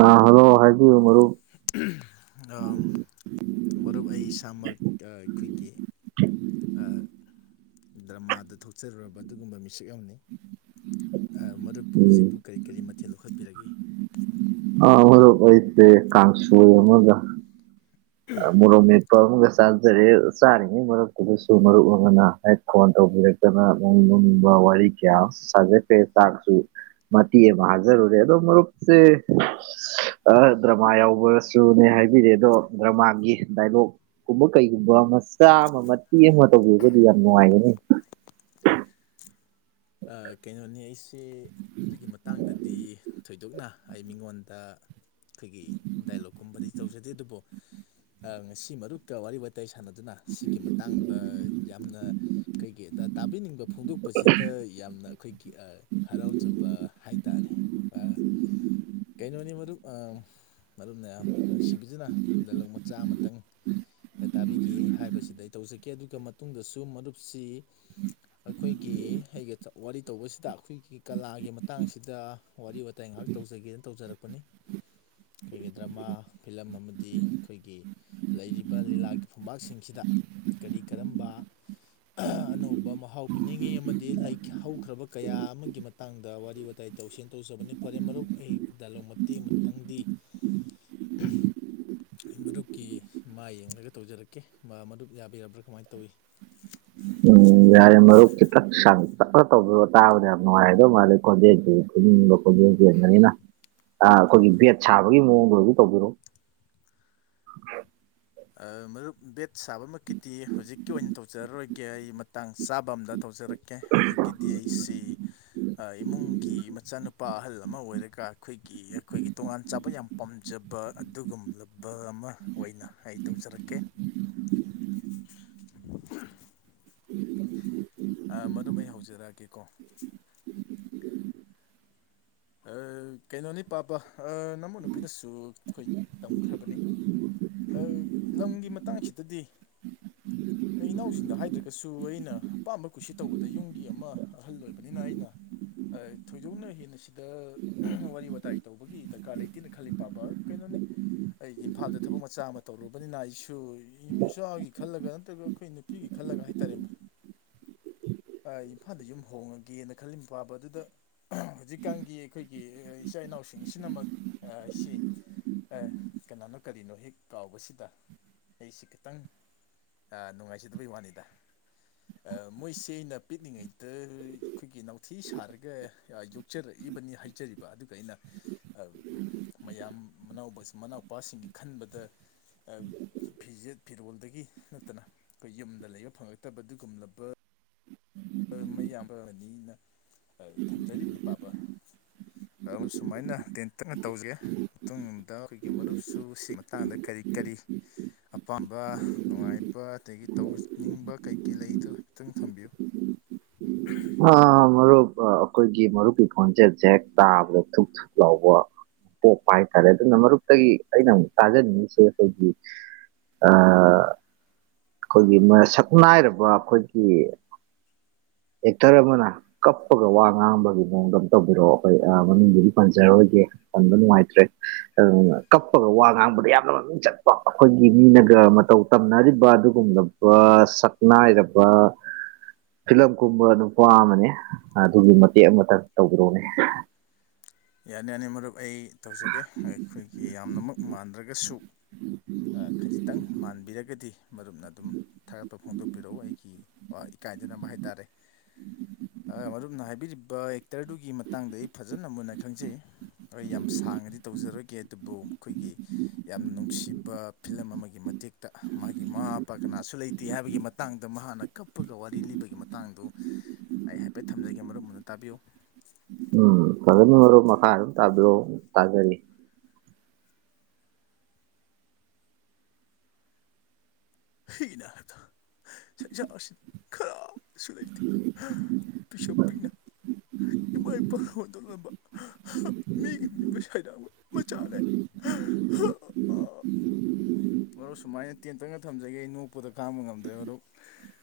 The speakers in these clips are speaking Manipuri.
ꯑ ꯍꯜꯂꯣ ꯍꯥꯏꯕꯤꯌꯨ ꯃꯔꯨꯞ [inaudible] ꯑ ꯃꯔꯨꯞ ꯑꯩ ꯏꯁꯥꯃꯛ ꯑꯥ ꯑꯩꯈꯣꯏꯒꯤ ꯑꯥ ꯗ꯭ꯔꯃꯥꯗ ꯊꯣꯛꯆꯔꯨꯔꯕ ꯑꯗꯨꯒꯨꯝꯕ ꯃꯤꯁꯛ ꯑꯃꯅꯤ ꯑꯥ ꯃꯔꯨꯞꯄꯨ ꯍꯧꯖꯤꯛꯄꯨ ꯎꯝ ꯀꯔꯤ ꯀꯔꯤ ꯃꯊꯦꯜ ꯂꯧꯈꯠꯄꯤꯔꯒꯦ ꯑꯥ ꯃꯔꯨꯞ ꯑꯣꯏꯁꯦ ꯀꯥꯡꯁꯣꯏ ꯑꯃꯒ ꯎꯝ ꯃꯣꯔꯣꯛ ꯃꯦꯠꯄ ꯑꯃꯒ ꯆꯥꯖꯔꯦ ꯆꯥꯔꯤꯉꯩ ꯃꯔꯛꯇꯨꯗꯁꯨ ꯃꯔꯨꯞ ꯑꯃꯅ ꯍꯥꯏ ꯐꯣꯟ ꯇꯧꯕꯤꯔꯛꯇꯅꯅꯨꯡ ꯋꯥꯔꯤ ꯀꯌꯥ ꯑꯃꯁꯨ ꯁꯥꯖꯈꯔ꯭ꯦ ꯆꯥꯛ ꯁꯨ ꯃꯇꯦꯛ ꯑꯃꯥ ꯍꯥꯖꯔꯨꯔꯦ ꯑꯗꯣ ꯃꯔꯨꯞꯁꯦ ꯑ ꯗ꯭ꯔꯃꯥ ꯌꯥꯎꯕꯁꯨꯅꯦ ꯍꯥꯏꯕꯤꯔꯑꯦ ꯑꯗꯣ ꯗ꯭ꯔꯃꯥꯒꯤ ꯗꯥꯏꯂꯣꯛ ꯒꯨꯝꯕ ꯀꯩꯒꯨꯝꯕ ꯃꯆꯥ ꯑꯃ ꯃꯇꯦꯛ ꯑꯃ ꯇꯧꯕꯤꯔꯒꯗꯤ ꯌꯥꯝ ꯅꯨꯡꯉꯥꯏꯒꯅꯤ ꯑꯥ ꯀꯩꯅꯣꯅꯤ ꯑꯩꯁꯦ ꯑꯗꯨꯒꯤ ꯃꯇꯥꯡꯗꯗꯤ ꯊꯣꯏꯗ ꯗꯨꯛꯅ ꯑꯩ ꯃꯤꯉꯣꯟꯗ ꯑꯩꯈꯣꯏꯒꯤ ꯗꯥꯏꯂꯣꯛꯀꯨꯝꯕꯗꯤ ꯇꯧꯖꯗꯦ ꯑꯗꯨꯕꯨ ꯉꯁꯤ ꯃꯔꯨꯞꯀ ꯋꯥꯔꯤ ꯋꯥ ꯇꯥꯏ ꯁꯥꯟꯅꯗꯨꯅ ꯁꯤꯒꯤ ꯃꯇꯥꯡꯗ ꯌꯥꯝꯅ ꯀꯩꯒꯤꯗ ꯇꯥꯕꯤꯅꯤꯡꯕ ꯐꯣꯡꯗꯣꯛꯄꯁꯤ ꯇ ꯌꯥꯝꯅ ꯑꯩꯈꯣꯏꯒꯤ ꯍꯔꯥꯎꯖꯕ ꯍꯥꯏꯇꯥꯔꯦ ꯀꯩꯅꯣꯅꯤ ꯃꯔꯨꯞ ꯑ ꯃꯔꯨꯝꯅ ꯅꯨꯡꯁꯤꯕꯤꯗꯨꯅ ꯗꯥꯏꯂꯣꯛ ꯃꯆꯥ ꯑꯃꯇꯪ ꯇꯥꯕꯤꯒꯦ ꯍꯥꯏꯕꯁꯤꯗ ꯑꯩ ꯇꯧꯖꯒꯦ ꯑꯗꯨꯒ ꯃꯇꯨꯡꯗꯁꯨ ꯃꯔꯨꯞꯁꯤ ꯑꯩꯈꯣꯏꯒꯤ ꯑꯩꯒ ꯋꯥꯔꯤ ꯇꯧꯕꯁꯤꯗ ꯑꯩꯈꯣꯏꯒꯤ ꯀꯂꯥꯒꯤ ꯃꯇꯥꯡꯁꯤꯗ ꯋꯥꯔꯤ ꯋꯥꯇꯥꯏ ꯉꯥꯏꯍꯥꯛ ꯇꯧꯖꯒꯦꯅ ꯇꯧꯖꯔꯛꯄ ꯄꯅꯤ ꯑꯩꯈꯣꯏꯒꯤ ꯗ꯭ꯔꯃꯥ ꯐꯤꯂꯝ ꯑꯃꯗꯤ ꯑꯩꯈꯣꯏꯒꯤ ꯂꯩꯔꯤꯕ ꯂꯤꯂꯥꯒꯤ ꯐꯝꯄꯥꯛꯁꯤꯡꯁꯤꯗ ꯀꯔꯤ ꯀꯔꯝꯕ ꯑꯅꯧꯕ ꯃꯍꯥꯎ ꯄꯤꯅꯤꯡꯉꯤ ꯑꯃꯗꯤ ꯂꯩ ꯍꯧꯈ꯭ꯔꯕ ꯀꯌꯥ ꯑꯃꯒꯤ ꯃꯇꯥꯡꯗ ꯋꯥꯔꯤ ꯋꯥꯇꯥꯏ ꯇꯧꯁꯦꯟ ꯇꯧꯖꯕꯅꯤ ꯐꯔꯦ ꯃꯔꯨꯞ ꯑꯩ ꯗꯥꯏꯂꯣꯛ ꯃ ꯇꯦꯛ ꯑꯃꯇꯪꯗꯤ ꯑꯩ ꯃꯨꯞꯀꯤ ꯃꯥꯏ ꯌꯦꯡꯂꯒ ꯇꯧꯖꯔꯛꯀꯦ ꯃꯥ ꯃꯔꯨꯞ ꯌꯥꯕꯤꯔꯕ꯭ꯔꯥ ꯀꯃꯥꯏ ꯇꯧꯏ ꯎꯝ ꯌꯥꯔꯦ ꯃꯔꯨꯞ ꯈꯤꯇꯪ ꯁꯥꯡ ꯇꯞꯅꯥ ꯇꯧꯕꯤꯑꯣ ꯇꯥꯕꯗ ꯌꯥꯝ ꯅꯨꯡꯥꯏꯗꯧ ꯃꯥꯜꯂꯤ ꯈꯣꯟꯖꯦꯟꯁꯤ [unintelligible] ꯑꯥ ꯑꯩꯈꯣꯏꯒꯤ ꯕꯦꯠ ꯁꯥꯕꯒꯤ ꯃꯑꯣꯡꯗ ꯑꯗꯨ ꯇꯧꯕꯤꯔꯣ ꯑꯥ ꯃꯔꯨꯞ ꯕꯦꯠ ꯁꯥꯕꯃꯛꯀꯤꯗꯤ ꯍꯧꯖꯤꯛꯀꯤ ꯑꯣꯏꯅ ꯇꯧꯖꯔꯔꯣꯏꯒꯦ ꯑꯩ ꯃꯇꯥꯡ ꯆꯥꯕ ꯑꯝꯗ ꯇꯧꯖꯔꯛ ꯀꯦ ꯍꯧꯖꯤꯛꯀꯤꯗꯤ ꯑꯩꯁꯤ ꯑꯥ ꯏꯃꯨꯡꯒꯤ ꯃꯆꯥꯅꯨꯄꯥ ꯑꯍꯜ ꯑꯃ ꯑꯣꯏꯔꯒ ꯑꯩꯈꯣꯏꯒꯤ ꯑꯩꯈꯣꯏꯒꯤ ꯇꯣꯉꯥꯟ ꯆꯥꯕ ꯌꯥꯝ ꯄꯥꯝꯖꯕ ꯑꯗꯨꯒꯨꯝꯂꯕ ꯑꯃ ꯑꯣꯏꯅ ꯑꯩ ꯇꯧꯖꯔꯛꯀꯦ ꯑꯥ ꯃꯔꯨꯞ ꯑꯩ ꯍꯧꯖꯔꯛꯑꯒꯦꯀꯣ ꯑꯥꯏ ꯀꯩꯅꯣꯅꯤ ꯄꯥꯕ ꯑꯥ ꯅꯨꯄꯤꯅꯁꯨ ꯑꯩꯈꯣꯏ ꯇꯝꯈ꯭ꯔꯕꯅꯤ ꯑꯩ ꯂꯝꯒꯤ ꯃꯇꯥꯡꯁꯤꯗꯗꯤ ꯑꯩ ꯏꯅꯥꯎꯁꯤꯡꯗ ꯍꯥꯏꯗ꯭ꯔꯒꯁꯨ ꯑꯩꯅ ꯑꯄꯥꯝꯕ ꯀꯨꯁꯤ ꯇꯧꯕꯗ ꯌꯨꯝꯒꯤ ꯑꯃ ꯑꯍꯜ ꯑꯣꯏꯕꯅꯤꯅ ꯑꯩꯅ ꯑꯥ ꯊꯣꯏꯗꯣꯛꯅ ꯍꯦꯟꯅ ꯗ ꯋꯥꯔꯤ ꯋꯥꯇꯥꯏ ꯇꯧꯕꯒꯤ ꯗꯔꯀꯥꯔ ꯂꯩꯇꯦꯅ ꯈꯜꯂꯤ ꯄꯥꯕ ꯀꯩꯅꯣꯅꯤ ꯑꯩ ꯏꯝꯐꯥꯜꯗ ꯊꯕꯛ ꯃꯆꯥ ꯑꯃ ꯇꯧꯔꯨꯕꯅꯤꯅ ꯑꯩꯁꯨ ꯏꯆꯥꯒꯤ ꯈꯜꯂꯒ ꯅꯠꯇ꯭ꯔꯒ ꯑꯩꯈꯣꯏ ꯅꯨꯞ ꯄꯤꯒꯤ ꯈꯜꯂꯒ ꯍꯥꯏꯇꯥꯔꯦꯝ ꯑꯥ ꯏꯝꯐꯥꯜꯗ ꯌꯨꯝ ꯍꯣꯡꯉꯒꯦꯅ ꯈꯜꯂꯤ ꯄꯥꯕ ꯑꯗꯨꯗ ꯍꯧꯖꯤꯛ ꯀꯥꯡꯒꯤ ꯑꯩꯈꯣꯏꯒꯤ ꯏꯆꯥ ꯏꯅꯥꯎꯁꯤꯡꯁꯤꯅꯃꯛ ꯁꯤ ꯑꯦ ꯀꯅꯥꯅꯣ ꯀꯔꯤꯅꯣ ꯍꯦꯛ ꯀꯥꯎꯕꯁꯤꯗ ꯑꯩꯁꯤ ꯈꯤꯇꯪ ꯑꯥ ꯅꯨꯡꯉꯥꯏꯖꯗꯕꯩ ꯋꯥꯅꯤꯗ ꯑꯥ ꯃꯣꯏꯁꯤ ꯑꯩꯅ ꯄꯤꯛꯂꯤꯉꯩꯗ ꯑꯩꯈꯣꯏꯒꯤ ꯅꯥꯊꯤ ꯁꯥꯔꯒ ꯌꯥ ꯌꯨꯠ ꯆꯔꯛꯏꯕꯅꯤ ꯍꯥꯏꯖꯔꯤꯕ ꯑꯗꯨꯒ ꯑꯩꯅ ꯑꯥ ꯃꯌꯥꯝ ꯃꯅꯥꯎꯕꯁ ꯃꯅꯥꯎꯄꯥꯁꯤꯡꯒꯤ ꯈꯟꯕꯗ ꯑꯥ ꯐꯤꯖꯦꯠ ꯐꯤꯔꯣꯜꯗꯒꯤ ꯅꯠꯇꯅ ꯑꯩꯈꯣꯏ ꯌꯨꯝꯗ ꯂꯩꯕ ꯐꯪꯉꯛꯇꯕ ꯑꯗꯨꯒꯨꯝꯂꯕ ꯃꯩ ꯌꯥꯝꯕ ꯑꯅꯤꯅ ꯑꯥ ꯊꯝꯖꯔꯤꯕꯅꯤ ꯄꯥꯕ [unintelligible] ꯁꯨꯃꯥꯏꯅ ꯇꯦꯟꯇꯛꯅ ꯇꯧꯖꯦ ꯃꯇꯨꯡꯑꯝꯗ ꯑꯩꯈꯣꯏꯒꯤ ꯃꯔꯨꯞꯁꯨ ꯁꯤꯒꯤ ꯃꯇꯥꯡꯗ ꯀꯔꯤ ꯀꯔꯤ ꯑꯄꯥꯝꯕ ꯅꯨꯡꯉꯥꯏꯕ ꯑꯗꯒꯤ ꯇꯧꯅꯤꯡꯕ ꯀꯩꯀꯩ ꯂꯩꯗꯣ ꯍꯥꯏꯐꯦꯠꯇꯪ ꯊꯝꯕꯤꯌꯨ [unintelligible] ꯑ ꯃꯔꯨꯞ ꯑꯥ ꯑꯩꯈꯣꯏꯒꯤ ꯃꯔꯨꯞꯀꯤ ꯈꯣꯟꯖꯦꯟ ꯖꯦꯛ ꯇꯥꯕꯗ ꯊꯨꯨꯞ ꯊꯨꯞ ꯂꯥꯎꯕ ꯄꯣꯛꯄ ꯍꯥꯏꯇꯥꯔꯦ ꯑꯗꯨꯅ ꯃꯔꯨꯞꯇꯒꯤ ꯑꯩꯅ ꯑꯃꯨꯛ ꯇꯥꯖꯅꯤꯡꯉꯤꯁꯦ ꯑꯈꯣꯏꯒꯤ ꯑꯥ ꯑꯩꯈꯣꯏꯒꯤ ꯃꯥꯁꯛꯅꯥꯏꯔꯕ ꯑꯩꯈꯣꯏꯒꯤ ꯑꯦꯇꯔꯑꯃꯅ ꯀꯞꯄꯒ ꯋꯥ ꯉꯥꯡꯕꯒꯤ ꯃꯑꯣꯡꯗꯝ ꯑꯝ ꯇꯧꯕꯤꯔꯛꯑꯣ ꯑꯩꯈꯣꯏ ꯑꯥ ꯃꯃꯤꯡꯗꯨꯗꯤ ꯄꯟꯖꯔꯣꯏꯒꯦ ꯄꯥꯟꯕ ꯅꯨꯡꯉꯥꯏꯇ꯭ꯔꯦ ꯑꯗꯨꯅ ꯀꯞꯄꯒ ꯋꯥ ꯉꯥꯡꯕꯗ ꯌꯥꯝꯅ ꯃꯃꯤꯡ ꯆꯠꯄ ꯑꯩꯈꯣꯏꯒꯤ ꯃꯤꯅꯒ ꯃꯇꯧ ꯇꯝꯅꯔꯤꯕ ꯑꯗꯨꯒꯨꯝꯂꯕ ꯕꯥ ꯁꯛꯅꯥꯏꯔꯕ ꯐꯤꯂꯝ ꯀꯨꯝꯕ ꯅꯨꯄꯥ ꯑꯃꯅꯦ ꯑꯗꯨꯒꯤ ꯃꯇꯦꯛ ꯑꯃꯇꯪ ꯇꯧꯕꯤꯔꯛꯎꯅꯦ ꯌꯥꯅꯤ ꯌꯥꯅꯤ ꯃꯔꯨꯞ ꯑꯩ ꯇꯧꯖꯒꯦ ꯑꯩꯈꯣꯏꯒꯤ ꯌꯥꯝꯅꯃꯛ ꯃꯥꯟꯗ꯭ꯔꯒꯁꯨ ꯑꯥ ꯈꯖꯤꯛꯇꯪ ꯃꯥꯟꯕꯤꯔꯒꯗꯤ ꯃꯔꯨꯞꯅ ꯑꯗꯨꯝ ꯊꯥꯒꯠꯄ ꯐꯣꯡꯗꯣꯛꯄꯤꯔꯛꯎ ꯑꯩꯒꯤ ꯑꯥ ꯏꯀꯥꯏꯗꯥꯅꯕ ꯍꯥꯏꯇꯥꯔꯦ ꯑꯥ ꯃꯔꯨꯞꯅ ꯍꯥꯏꯕꯤꯔꯤꯕ ꯑꯦꯛꯇꯔꯗꯨꯒꯤ ꯃꯇꯥꯡꯗ ꯑꯩ ꯐꯖꯅ ꯃꯨꯟꯅ ꯈꯪꯖꯩ ꯑꫭꯏ ꯌꯥꯝ ꯁꯥꯡꯅꯗꯤ ꯇꯧꯖꯔꯣꯏꯒꯦ ꯑꯗꯨꯕꯨ ꯑꯩꯈꯣꯏꯒꯤ ꯌꯥꯝ ꯅꯨꯡꯁꯤꯕ ꯐꯤꯂꯝ ꯑꯃꯒꯤ ꯃꯇꯦꯛꯇ ꯃꯥꯒꯤ ꯃꯃꯥ ꯃꯄꯥ ꯀꯅꯥꯁꯨ ꯂꯩꯇꯦ ꯍꯥꯏꯕꯒꯤ ꯃꯇꯥꯡꯗ ꯃꯍꯥꯛꯅ ꯀꯞꯄꯒ ꯋꯥꯔꯤ ꯂꯤꯕꯒꯤ ꯃꯇꯥꯡꯗꯨ ꯑꯩ ꯍꯥꯏꯐꯦꯠ ꯊꯝꯖꯒꯦ ꯃꯔꯨꯞ ꯃꯨꯟꯅꯥ ꯇꯥꯕꯤꯌꯨ ꯎꯝ ꯐꯖꯅ ꯃꯔꯨꯞ ꯃꯈꯥ ꯑꯗꯨꯝ ꯇꯥꯕꯤꯔꯛꯑꯣ ꯇꯥꯖꯔꯤ ꯍꯤꯅ ꯊꯥ ꯁꯪꯁꯥꯔꯁꯤꯗ ꯀꯅꯥꯁꯨ ꯂꯩꯇꯦ ꯄꯤꯁꯛ ꯄꯤꯛꯅ ꯏꯃꯥ ꯏꯄꯥꯅ ꯍꯨꯟꯇꯣꯛꯂꯝꯕ ꯃꯤꯒꯤ ꯃꯤꯌꯨꯝꯗ ꯁꯩꯗꯥꯡꯕ ꯃꯆꯥꯅꯦ ꯑꯣ ꯁꯨꯃꯥꯏꯅ ꯇꯦꯟꯇꯛꯅ ꯊꯝꯖꯒꯦ ꯑꯩ ꯅꯣꯛꯄꯗ ꯈꯥꯡꯕ ꯉꯝꯗ꯭ꯔꯦ ꯃꯔꯨꯞ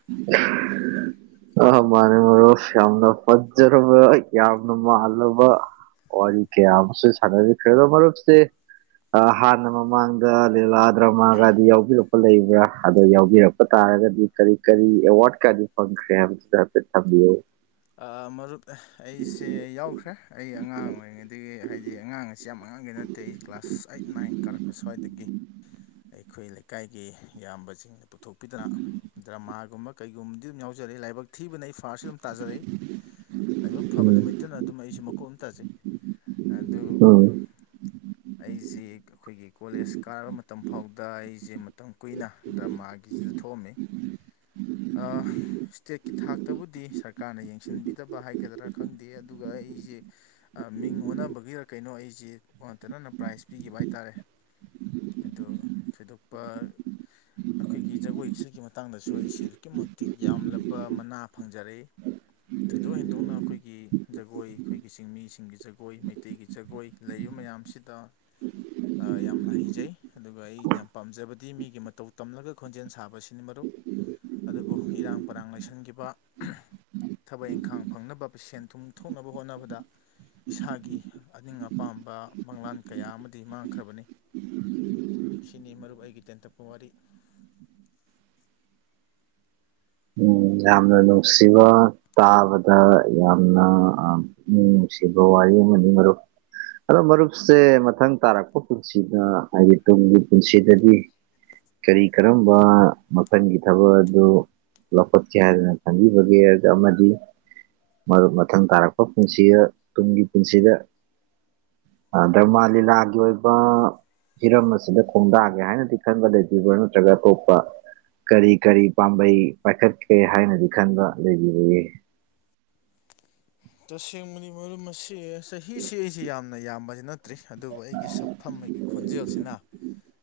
[unintelligible] ꯑ ꯃꯥꯅꯦ ꯃꯔꯣꯞ ꯌꯥꯝꯅ ꯐꯠꯖꯔꯕ ꯌꯥꯝꯅ ꯃꯥꯜꯂꯕ ꯋꯥꯔꯤ ꯀꯦꯌꯥꯃꯁꯨ ꯁꯥꯟꯅꯕꯤꯈ꯭ꯔꯦ ꯗꯣ ꯃꯔꯨꯞꯁꯦ ꯑ ꯍꯥꯟꯅ ꯃꯃꯥꯡꯗ ꯂꯤꯂꯥ ꯗ꯭ꯔꯥꯃꯒꯗꯤ ꯌꯥꯎꯕꯤꯔꯛ ꯄ ꯂꯩꯕ꯭ꯔꯥ ꯑꯗꯣ ꯌꯥꯎꯕꯤꯔꯛꯄ ꯇꯥꯔꯒꯗꯤ ꯀꯔꯤ ꯀꯔꯤ ꯑꯦꯋꯥꯔꯠ ꯀꯗꯤ ꯐꯪꯈ꯭ꯔꯦ ꯍꯥꯏꯕ ꯁꯨ ꯍꯥꯏꯐꯦꯠ ꯊꯝꯕꯤꯌꯨ ꯑꯥ ꯃꯔꯨꯞ ꯑꯩꯁꯦ ꯌꯥꯎꯈ꯭ꯔꯦ ꯑꯩ ꯑꯉꯥꯡ ꯑꯣꯏꯔꯤꯉꯩꯗꯒꯤ ꯍꯥꯏꯗꯤ ꯑꯉꯥꯡ ꯑꯁꯤ ꯌꯥꯝ ꯑꯉꯥꯡꯗꯤ ꯅꯠ ꯇꯦ ꯑꯩ ꯀ꯭ꯂꯥꯁ ꯑꯩꯠ ꯅꯥꯏꯟ ꯀꯔꯛ ꯄ ꯁ꯭ꯋꯥꯏꯗꯒꯤ ꯑꯩꯈꯣꯏ ꯂꯩꯀꯥꯏꯒꯤ ꯏꯌꯥꯝꯕꯖꯤꯡꯅ ꯄꯨꯊꯣꯛꯄꯤꯗꯅ ꯗ꯭ꯔꯃꯥꯒꯨꯝꯕ ꯀꯩꯒꯨꯝꯕꯗꯤ ꯑꯗꯨꯝ ꯌꯥꯎꯖꯔꯛꯑꯦ ꯂꯥꯏꯕꯛ ꯊꯤꯕꯅ ꯑꯩ ꯐꯥꯔꯁꯁꯦ ꯑꯗꯨꯝ ꯇꯥꯖꯔꯛꯏ ꯂꯥꯏꯕꯛ ꯐꯕ ꯎꯝ ꯅꯨꯃꯤꯠꯇꯅ ꯑꯗꯨꯝ ꯑꯩꯁꯨ ꯃꯀꯣꯛ ꯑꯗꯨꯝ ꯇꯥꯖꯩ ꯑꯗꯨ ꯎꯝ ꯑꯩꯖꯦ ꯑꯈꯣꯏꯒꯤ ꯀꯣꯂꯦꯖ ꯀꯥꯔꯕ ꯃꯇꯝ ꯐꯥꯎꯗ ꯑꯩꯖꯦ ꯃꯇꯝ ꯀꯨꯏꯅ ꯗ꯭ꯔꯃꯥꯒꯤꯖꯤꯗ ꯊꯣꯛꯑꯝꯃꯦ ꯑꯥ ꯏꯁꯇꯦꯠꯀꯤ ꯊꯥꯛꯇꯕꯨꯗꯤ ꯁꯔꯀꯥꯔꯅ ꯌꯦꯡ ꯌꯦꯡꯁꯤꯟꯕꯤꯗꯕ ꯍꯥꯏꯒꯗ꯭ꯔꯥ ꯈꯪꯗꯦ ꯑꯗꯨꯒ ꯑꯩꯖꯦ ꯑꯥ ꯃꯤꯡ ꯑꯣꯟꯅꯕꯒꯤꯔ ꯀꯩꯅꯣ ꯑꯩꯖꯦ ꯑꯣꯟꯅ ꯇꯩꯅꯅ ꯄ꯭ꯔꯥꯏꯖ ꯄꯤꯒꯤꯕ ꯍꯥꯏꯇꯥꯔꯦ ꯑꯗꯨ ꯊꯣꯏꯗꯣꯛꯄ ꯑꯩꯈꯣꯏꯒꯤ ꯖꯒꯣꯏ ꯏꯁꯩꯒꯤ ꯃꯇꯥꯡꯗꯁꯨ ꯑꯩꯁꯦ ꯑꯗꯨꯛꯀꯤ ꯃꯇꯤꯛ ꯌꯥꯝꯂꯕ ꯃꯅꯥ ꯐꯪꯖꯔꯛꯏ ꯊꯣꯏꯗꯣꯛ ꯍꯦꯟꯗꯣꯛꯅ ꯑꯈꯣꯏꯒꯤ ꯖꯒꯣꯏ ꯑꯈꯣꯏꯒꯤ ꯆꯤꯡꯃꯤꯁꯤꯡꯒꯤ ꯖꯒꯣꯏ ꯃꯩꯇꯩꯒꯤ ꯖꯒꯣꯏ ꯂꯩꯔꯤꯕ ꯃꯌꯥꯝꯁꯤꯗ ꯑꯥ ꯌꯥꯝꯅ ꯍꯩꯖꯩ ꯑꯗꯨꯒ ꯑꯩꯅ ꯌꯥꯝ ꯄꯥꯝꯖꯕꯗꯤ ꯃꯤꯒꯤ ꯃꯇꯧ ꯇꯝꯂꯒ ꯈꯣꯟꯖꯦꯜ ꯁꯥꯕꯁꯤꯅꯤ ꯃꯔꯨꯞ ꯑꯗꯨꯕꯨ ꯏꯔꯥꯡ ꯄꯔꯥꯡ ꯂꯩꯁꯟꯈꯤꯕ ꯊꯕꯛ ꯑꯦꯡꯈꯥꯡ ꯐꯪꯅꯕ ꯁꯦꯟ ꯊꯨꯝ ꯊꯣꯛꯅꯕ ꯍꯣꯠꯅꯕꯗ ꯏꯁꯥꯒꯤ ꯑꯅꯤꯡ ꯑꯄꯥꯝꯕ ꯃꯪꯂꯥꯟ ꯀꯌꯥꯃꯗꯤ ꯃꯥꯡꯈ꯭ꯔꯕꯅꯤ ꯁꯤꯅꯤ ꯃꯔꯨꯞ ꯑꯩꯒꯤ ꯇꯦꯟꯇꯛꯄ ꯋꯥꯔꯤ ꯌꯥꯝꯅ ꯅꯨꯡꯁꯤꯕ ꯇꯥꯕꯗ ꯌꯥꯝꯅ ꯑꯥ ꯄꯨꯛꯅꯤꯡ ꯅꯨꯡꯁꯤꯕ ꯋꯥꯔꯤ ꯑꯃꯅꯤ ꯃꯔꯨꯞ ꯑꯗꯣ ꯃꯔꯨꯞꯁꯦ ꯃꯊꯪ ꯇꯥꯔꯛꯄ ꯄꯨꯟꯁꯤꯗ ꯍꯥꯏꯗꯤ ꯇꯨꯡꯒꯤ ꯄꯨꯟꯁꯤꯗꯗꯤ ꯀꯔꯤ ꯀꯔꯝꯕ ꯃꯈꯜꯒꯤ ꯊꯕꯛ ꯑꯗꯨ ꯂꯧꯈꯠꯀꯦ ꯍꯥꯏꯗꯅ ꯈꯟꯕꯤꯕꯒꯦ ꯑꯗ ꯑꯃꯗꯤ ꯃꯔꯨꯞ ꯃꯊꯪ ꯇꯥꯔꯛꯄ ꯄꯨꯟꯁꯤꯗ ꯇꯨꯡꯒꯤ ꯄꯨꯟꯁꯤꯗ ꯑ ꯗ꯭ꯔꯃꯥ ꯂꯤꯂꯥꯒꯤ ꯑꯣꯏꯕ ꯍꯤꯔꯝ ꯑꯁꯤꯗ ꯈꯣꯡꯗꯥꯒꯦ ꯍꯥꯏꯅꯗꯤ ꯈꯟꯕ ꯂꯩꯕꯤꯕ꯭ꯔꯥ ꯅꯠꯇ꯭ꯔꯒ ꯑꯇꯣꯞꯄ ꯀꯔꯤ ꯀꯔꯤ ꯄꯥꯝꯕꯩ ꯄꯥꯏꯈꯠꯀꯦ ꯍꯥꯏꯅꯗꯤ ꯈꯟꯕ ꯂꯩꯕꯤꯕꯒꯦ ꯇꯁꯦꯡꯕꯅꯤ ꯃꯔꯨꯝ ꯃꯁꯤ ꯆꯍꯤꯁꯤ ꯑꯩꯁꯤ ꯌꯥꯝꯅ ꯌꯥꯝꯕꯗꯤ ꯅꯠꯇ꯭ꯔꯤ ꯑꯗꯨꯕꯨ ꯑꯩꯒꯤ ꯁꯛꯐꯝ ꯑꯩꯒꯤ ꯈꯣꯟꯖꯦꯜꯁꯤꯅ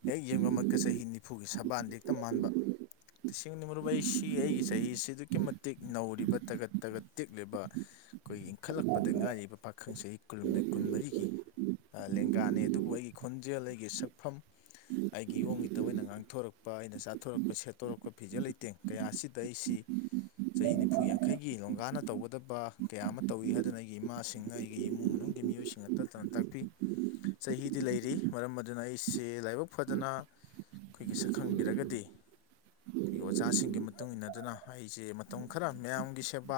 ꯍꯦꯛ ꯌꯦꯡꯕꯃꯛꯇ ꯆꯍꯤ ꯅꯤꯐꯨꯒꯤ ꯁꯕꯥꯟꯗ ꯍꯦꯛꯇ ꯃꯥꯟꯕ ꯇꯁꯦꯡꯅ ꯃꯔꯨꯞ ꯑꯩꯁꯤ ꯑꯩꯒꯤ ꯆꯍꯤꯁꯤ ꯑꯗꯨꯛꯀꯤ ꯃꯇꯤꯛ ꯅꯧꯔꯤꯕ ꯇꯒꯠ ꯇꯒꯠ ꯇꯦꯛꯂꯤꯕ ꯈꯣꯏꯒꯤ ꯏꯟꯈꯠꯂꯛꯄꯗ ꯉꯥꯏꯔꯤꯕ ꯄꯥꯈꯪ ꯆꯍꯤ ꯀꯨꯜꯍꯨꯝꯗꯣꯏ ꯀꯨꯟꯃꯔꯤꯒꯤ ꯑ ꯂꯦꯡꯒꯥꯅꯦ ꯑꯗꯨꯕꯨ ꯑꯩꯒꯤ ꯈꯣꯟꯖꯦꯜ ꯑꯩꯒꯤ ꯁꯛꯐꯝ ꯑꯩꯒꯤ ꯏꯣꯌꯦꯡ ꯏꯇꯧ ꯑꯩꯅ ꯉꯥꯡꯊꯣꯔꯛꯄ ꯑꯩꯅ ꯆꯥꯊꯣꯔꯛꯄ ꯁꯦꯠꯇꯣꯔꯛꯄ ꯐꯤꯖꯦ ꯂꯩꯇꯦꯡ ꯀꯌꯥ ꯑꯁꯤꯗ ꯑꯩꯁꯤ ꯆꯍꯤ ꯅꯤꯐꯨ ꯌꯥꯡꯈꯩꯒꯤ ꯂꯣꯒꯥꯅ ꯇꯧꯒꯗꯕ ꯀꯌꯥ ꯑꯃ ꯇꯧꯏꯤ ꯍꯥꯏꯗꯨꯅ ꯑꯩꯒꯤ ꯏꯃꯥꯁꯤꯡꯅ ꯑꯩꯒꯤ ꯏꯃꯨꯡ ꯃꯅꯨꯡꯒꯤ ꯃꯤꯑꯣꯏꯁꯤꯡꯅ ꯇꯠꯇꯅ ꯇꯥꯛꯄꯤ ꯆꯍꯤꯗꯤ ꯂꯩꯔꯤ ꯃꯔꯝ ꯑꯗꯨꯅ ꯑꯩꯁꯦ ꯂꯥꯏꯕꯛ ꯐꯗꯅ ꯈꯣꯏꯒꯤ ꯁꯛ ꯈꯪꯕꯤꯔꯒꯗꯤ ꯑꯩꯈꯣꯏꯒꯤ ꯑꯣꯖꯥꯁꯤꯡꯒꯤ ꯃꯇꯨꯡ ꯏꯟꯅꯗꯅ ꯑꯩꯁꯦ ꯃꯇꯝ ꯈꯔ ꯃꯌꯥꯝꯒꯤ ꯁꯦꯕꯥ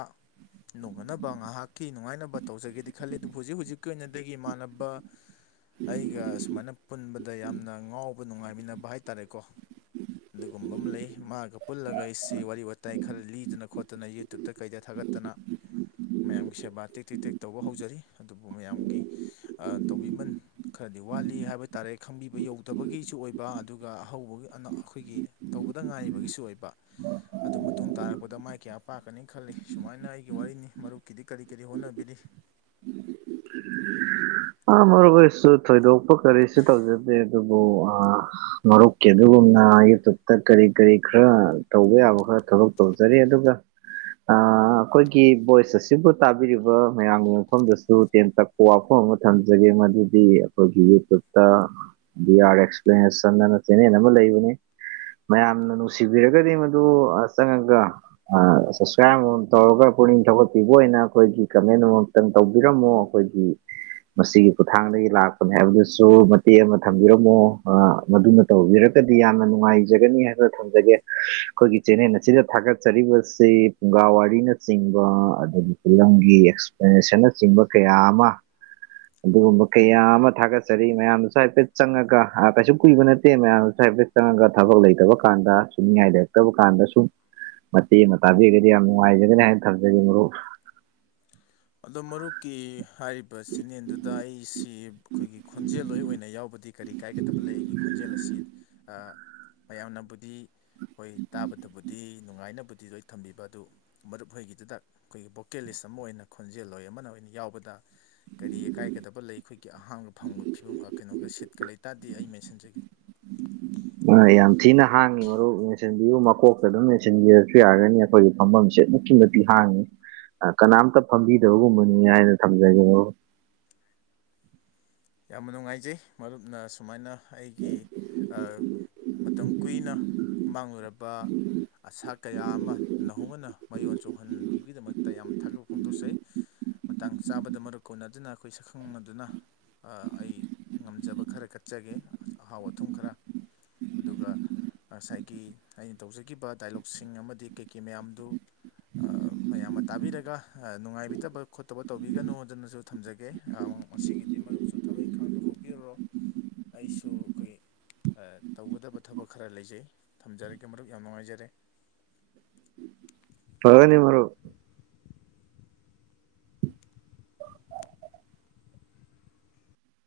ꯍꯣꯠꯅꯕ ꯉꯥꯏꯍꯥꯛꯀꯤ ꯅꯨꯡꯉꯥꯏꯅꯕ ꯇꯧꯖꯒꯦꯗꯤ ꯈꯜꯂꯤ ꯑꯗꯨꯕꯨ ꯍꯧꯖꯤꯛ ꯍꯧꯖꯤꯛꯀꯤ ꯑꯣꯏꯅꯗꯤ ꯑꯩꯒꯤ ꯏꯃꯥꯟꯅꯕ ꯑꯩꯒ ꯁꯨꯃꯥꯏꯅ ꯄꯨꯟꯕꯗ ꯌꯥꯝꯅ ꯉꯥꯎꯕ ꯅꯨꯡꯉꯥꯏꯃꯤꯟꯅꯕ ꯍꯥꯏꯇꯥꯔꯦꯀꯣ ꯑꯗꯨꯒꯨꯝꯕ ꯑꯃ ꯂꯩ ꯃꯥꯒ ꯄꯨꯜꯂꯒ ꯑꯩꯁꯤ ꯋꯥꯔꯤ ꯋꯥꯇꯥꯏ ꯈꯔ ꯂꯤꯗꯅ ꯈꯣꯠꯇꯅ ꯇꯇꯨꯨꯞꯇ ꯀꯩꯗ ꯊꯥꯒꯠꯇꯅ ꯃꯌꯥꯝꯒꯤ ꯁꯦꯕꯥ ꯇꯦꯛꯛ ꯇꯦꯛ ꯇꯦꯛ ꯇꯧꯕ ꯍꯧꯖꯔꯤ ꯑꯗꯨꯕꯨ ꯃꯌꯥꯝꯒꯤ ꯇꯧꯕꯤꯃꯟ ꯈꯔꯗꯤ ꯋꯥꯠꯂꯤ ꯍꯥꯏꯕ ꯇꯥꯔꯦ ꯈꯪꯕꯤꯕ ꯌꯧꯗꯕꯒꯤꯁꯨ ꯑꯣꯏꯕ ꯑꯗꯨꯒ ꯑꯍꯧꯕꯅ ꯑꯩꯈꯣꯏꯒꯤ ꯇꯧꯕꯗ ꯉꯥꯏꯔꯤꯕꯒꯤꯁꯨ ꯑꯣꯏꯕ ꯑꯗꯨ ꯃꯇꯨꯡ ꯇꯥꯔꯛꯄꯗ ꯃꯥꯏ ꯀꯌꯥ ꯄꯥꯛꯀꯅꯤ ꯈꯜꯂꯤ ꯁꯨꯃꯥꯏꯅ ꯑꯩꯒꯤ ꯋꯥꯔꯤꯅꯤ ꯃꯔꯨꯞꯀꯤꯗꯤ ꯀꯔꯤ ꯀꯔꯤ ꯍꯣꯠꯅꯕꯤꯔꯤ ꯑꯥ ꯃꯔꯨꯞ ꯑꯣꯏꯁꯨ ꯊꯣꯏꯗꯣꯛꯄ ꯀꯔꯤꯁꯨ ꯇꯧꯖꯗꯦ ꯑꯗꯨꯕꯨ ꯑꯥ ꯃꯔꯨꯞꯀꯤ ꯑꯗꯨꯒꯨꯝꯅ ꯌꯨꯇꯨꯨꯞꯇ ꯀꯔꯤ ꯀꯔꯤ ꯈꯔ ꯇꯧꯕ ꯌꯥꯕ ꯈꯔ ꯊꯕꯛ ꯇꯧꯖꯔꯤ ꯑꯗꯨꯒ ꯑꯥ ꯑꯩꯈꯣꯏꯒꯤ ꯚꯣꯏꯁ ꯑꯁꯤꯕꯨ ꯇꯥꯕꯤꯔꯤꯕ ꯃꯌꯥꯝꯒꯤ ꯃꯐꯝꯗꯁꯨ ꯇꯦꯟ ꯇꯛꯄ ꯋꯥꯐꯝ ꯑꯃ ꯊꯝꯖꯒꯦ ꯃꯗꯨꯗꯤ ꯑꯩꯈꯣꯏꯒꯤ ꯌꯨꯇꯨꯞꯇ ꯕꯤ ꯑꯥꯔ ꯑꯦꯛꯁꯄ꯭ꯂꯅꯦꯁꯟ ꯍꯥꯏꯅ ꯆꯦꯅꯦꯜ ꯑꯃ ꯂꯩꯕꯅꯦ ꯃꯌꯥꯝꯅ ꯅꯨꯡꯁꯤꯕꯤꯔꯒꯗꯤ ꯃꯗꯨ ꯆꯪꯉꯒ ꯑꯥ ꯁꯞꯁ꯭ꯔꯥꯞ ꯑꯃꯃꯝ ꯇꯧꯔꯒ ꯄꯨꯛꯅꯤꯡ ꯊꯧꯒꯠꯄꯤꯕ ꯑꯣꯏꯅ ꯑꯩꯈꯣꯏꯒꯤ ꯀꯃꯦꯟ ꯑꯃ ꯇꯪ ꯇꯧꯕꯤꯔꯝꯃꯣ ꯑꯩꯈꯣꯏꯒꯤ ꯃꯁꯤꯒꯤ ꯈꯨꯊꯥꯡꯗꯒꯤ ꯂꯥꯛꯄꯅꯤ ꯍꯥꯏꯕꯗꯨꯁꯨ ꯃꯇꯦꯛ ꯑꯃ ꯊꯝꯕꯤꯔꯝꯃꯣ ꯃꯗꯨꯅ ꯇꯧꯕꯤꯔꯒꯗꯤ ꯌꯥꯝꯅ ꯅꯨꯡꯉꯥꯏꯖꯒꯅꯤ ꯍꯥꯏꯕ ꯊꯝꯖꯒꯦ ꯑꯩꯈꯣꯏꯒꯤ ꯆꯦꯅꯦꯜ ꯑꯁꯤꯗ ꯊꯥꯒꯠꯆꯔꯤꯕꯁꯤ ꯐꯨꯡꯒꯥ ꯋꯥꯔꯤꯅꯆꯤꯡꯕ ꯑꯗꯥꯒꯤ ꯐꯤꯂꯝꯒꯤ ꯑꯦꯛꯁꯄ꯭ꯂꯦꯅꯦꯁꯟꯅꯆꯤꯡꯕ ꯀꯌꯥ ꯑꯃ ꯑꯗꯨꯒꯨꯝꯕ ꯀꯌꯥ ꯑꯃ ꯊꯥꯒꯠꯆꯔꯤ ꯃꯌꯥꯝꯅꯁꯨ ꯍꯥꯏꯐꯦꯠ ꯆꯪꯉꯒ ꯀꯩꯁꯨ ꯀꯨꯏꯕ ꯅꯠꯇꯦ ꯃꯌꯥꯝꯅꯁꯨ ꯍꯥꯏꯐꯦꯠ ꯆꯪꯉꯒ ꯊꯕꯛ ꯂꯩꯇꯕ ꯀꯥꯟꯗ ꯁꯨꯝꯅꯤꯡꯉꯥꯏ ꯂꯩꯔꯛꯇꯕ ꯀꯥꯟꯗ ꯁꯨꯝ ꯃꯇꯦꯛ ꯑꯃ ꯇꯥꯕꯤꯔꯒꯗꯤ ꯌꯥꯝ ꯅꯨꯡꯉꯥꯏꯖꯒꯅꯤ ꯍꯥꯏꯅ ꯊꯝꯖꯒꯦ ꯃꯔꯨꯞ ꯑꯗꯣ ꯃꯔꯨꯞ ꯀꯤ ꯍꯥꯏꯔꯤꯕ ꯆꯦꯅꯦꯜꯗꯨꯗ ꯑꯩꯁꯤ ꯑꯩꯈꯣꯏꯒꯤ ꯈꯣꯟꯖꯦꯜꯂꯣꯏ ꯑꯣꯏꯅ ꯌꯥꯎꯕꯗꯤ ꯀꯔꯤ ꯀꯥꯏꯒꯗꯕ ꯂꯩ ꯑꯩꯒꯤ ꯈꯣꯟꯖꯦꯜ ꯑꯁꯤ ꯑꯥ ꯃꯌꯥꯝꯅꯕꯨꯗꯤ ꯍꯣꯏ ꯇꯥꯕꯗꯕꯨꯗꯤ ꯅꯨꯡꯉꯥꯏꯅꯕꯗꯤ ꯂꯣꯏ ꯊꯝꯕꯤꯕ ꯑꯗꯨ ꯃꯔꯨꯞ ꯍꯣꯏꯒꯤꯗꯨꯗ ꯑꯩꯈꯣꯏꯒꯤ ꯚꯣꯀꯦꯂꯤꯁ ꯑꯃ ꯑꯣꯏꯅ ꯈꯣꯟꯖꯦꯜ ꯂꯣꯏ ꯑꯃꯅ ꯑꯣꯏꯅ ꯌꯥꯎꯕꯗ [unintelligible] ꯀꯔꯤꯀꯥꯏꯒꯗꯕ ꯂꯩ ꯑꯩꯈꯣꯏꯒꯤ ꯑꯍꯥꯡꯕ ꯐꯪꯕ ꯐꯤꯕꯝ ꯑꯥ ꯀꯩꯅꯣꯒ ꯁꯤꯠꯀ ꯂꯩꯇꯥꯗꯤ ꯑꯩ ꯃꯦꯟꯁꯤꯟꯖꯒꯦ [unintelligible] ꯑꯥ ꯌꯥꯝ ꯊꯤꯅ ꯍꯥꯡꯉꯤ ꯃꯔꯨꯞ ꯃꯦꯟꯁꯤꯟꯕꯤꯌꯨ ꯃꯀꯣꯛꯇ ꯗꯨꯝ ꯃꯦꯟꯁꯤꯟꯕꯤꯔꯁꯨ ꯌꯥꯔꯒꯅꯤ ꯈꯣꯏꯒꯤ ꯐꯝꯐꯝꯁꯦ ꯑꯗꯨꯛꯀꯤ ꯃꯇꯤꯛ ꯍꯥꯡꯉꯤ ꯑꯥ ꯀꯅꯥꯝꯇ ꯐꯝꯕꯤꯗꯕꯒꯨꯝꯕꯅꯤ ꯍꯥꯏꯅ ꯊꯝꯖꯒꯦ ꯃꯔꯨꯞ ꯌꯥꯝꯅ ꯅꯨꯡꯉꯥꯏꯖꯩ ꯃꯔꯨꯞꯅ ꯁꯨꯃꯥꯏꯅ ꯑꯩꯒꯤ ꯑꯥ ꯃꯇꯝ ꯀꯨꯏꯅ ꯃꯥꯡꯂꯨꯔꯕ ꯑꯁꯥ ꯀꯌꯥ ꯑꯃ ꯅꯧꯍꯧꯅꯅ ꯃꯌꯣꯟ ꯆꯣꯡꯍꯟꯕꯤꯕꯒꯤꯗꯃꯛꯇ ꯌꯥꯝꯅ ꯊꯥꯒꯠꯄ ꯐꯣꯡꯗꯣꯛꯆꯩ ꯃꯇꯥꯡ ꯆꯥꯕꯗ ꯃꯔꯨꯞ ꯎꯅꯗꯨꯅ ꯈꯣꯏ ꯁꯛꯈꯪꯅꯗꯨꯅ ꯑꯥ ꯑꯩ ꯉꯝꯖꯕ ꯈꯔ ꯀꯠꯆꯒꯦ ꯑꯍꯥꯎ ꯑꯊꯨꯝ ꯈꯔ ꯑꯗꯨꯒ ꯉꯁꯥꯏꯒꯤ ꯑꯩꯅ ꯇꯧꯖꯒꯤꯕ ꯗꯥꯏꯂꯣꯛꯁꯤꯡ ꯑꯃꯗꯤ ꯀꯩꯀꯩ ꯃꯌꯥꯝꯗꯨ ꯑꯥ ꯃꯌꯥꯝꯅ ꯇꯥꯕꯤꯔꯒ ꯑꯥ ꯅꯨꯡꯉꯥꯏꯕꯤꯗꯕ ꯈꯣꯠꯇꯕ ꯇꯧꯕꯤꯒꯅꯣ ꯑꯗꯅꯖꯨ ꯊꯝꯖꯒꯦ ꯑꯥ ꯉꯁꯤꯒꯤꯗꯤ ꯃꯔꯨꯞꯁꯨ ꯊꯕꯛ ꯏꯪꯈꯥꯡ ꯇꯧꯊꯣꯛꯄꯤꯔꯨꯔꯣ ꯑꯩꯁꯨ ꯑꯈꯣꯏꯒꯤ ꯑꯥ ꯇꯧꯒꯗꯕ ꯊꯕꯛ ꯈꯔ ꯂꯩꯖꯩ ꯊꯝꯖꯔꯒꯦ ꯃꯔꯨꯞ ꯌꯥꯝ ꯅꯨꯡꯉꯥꯏꯖꯔꯦ ꯐꯒꯅꯤ ꯃꯔꯨꯞ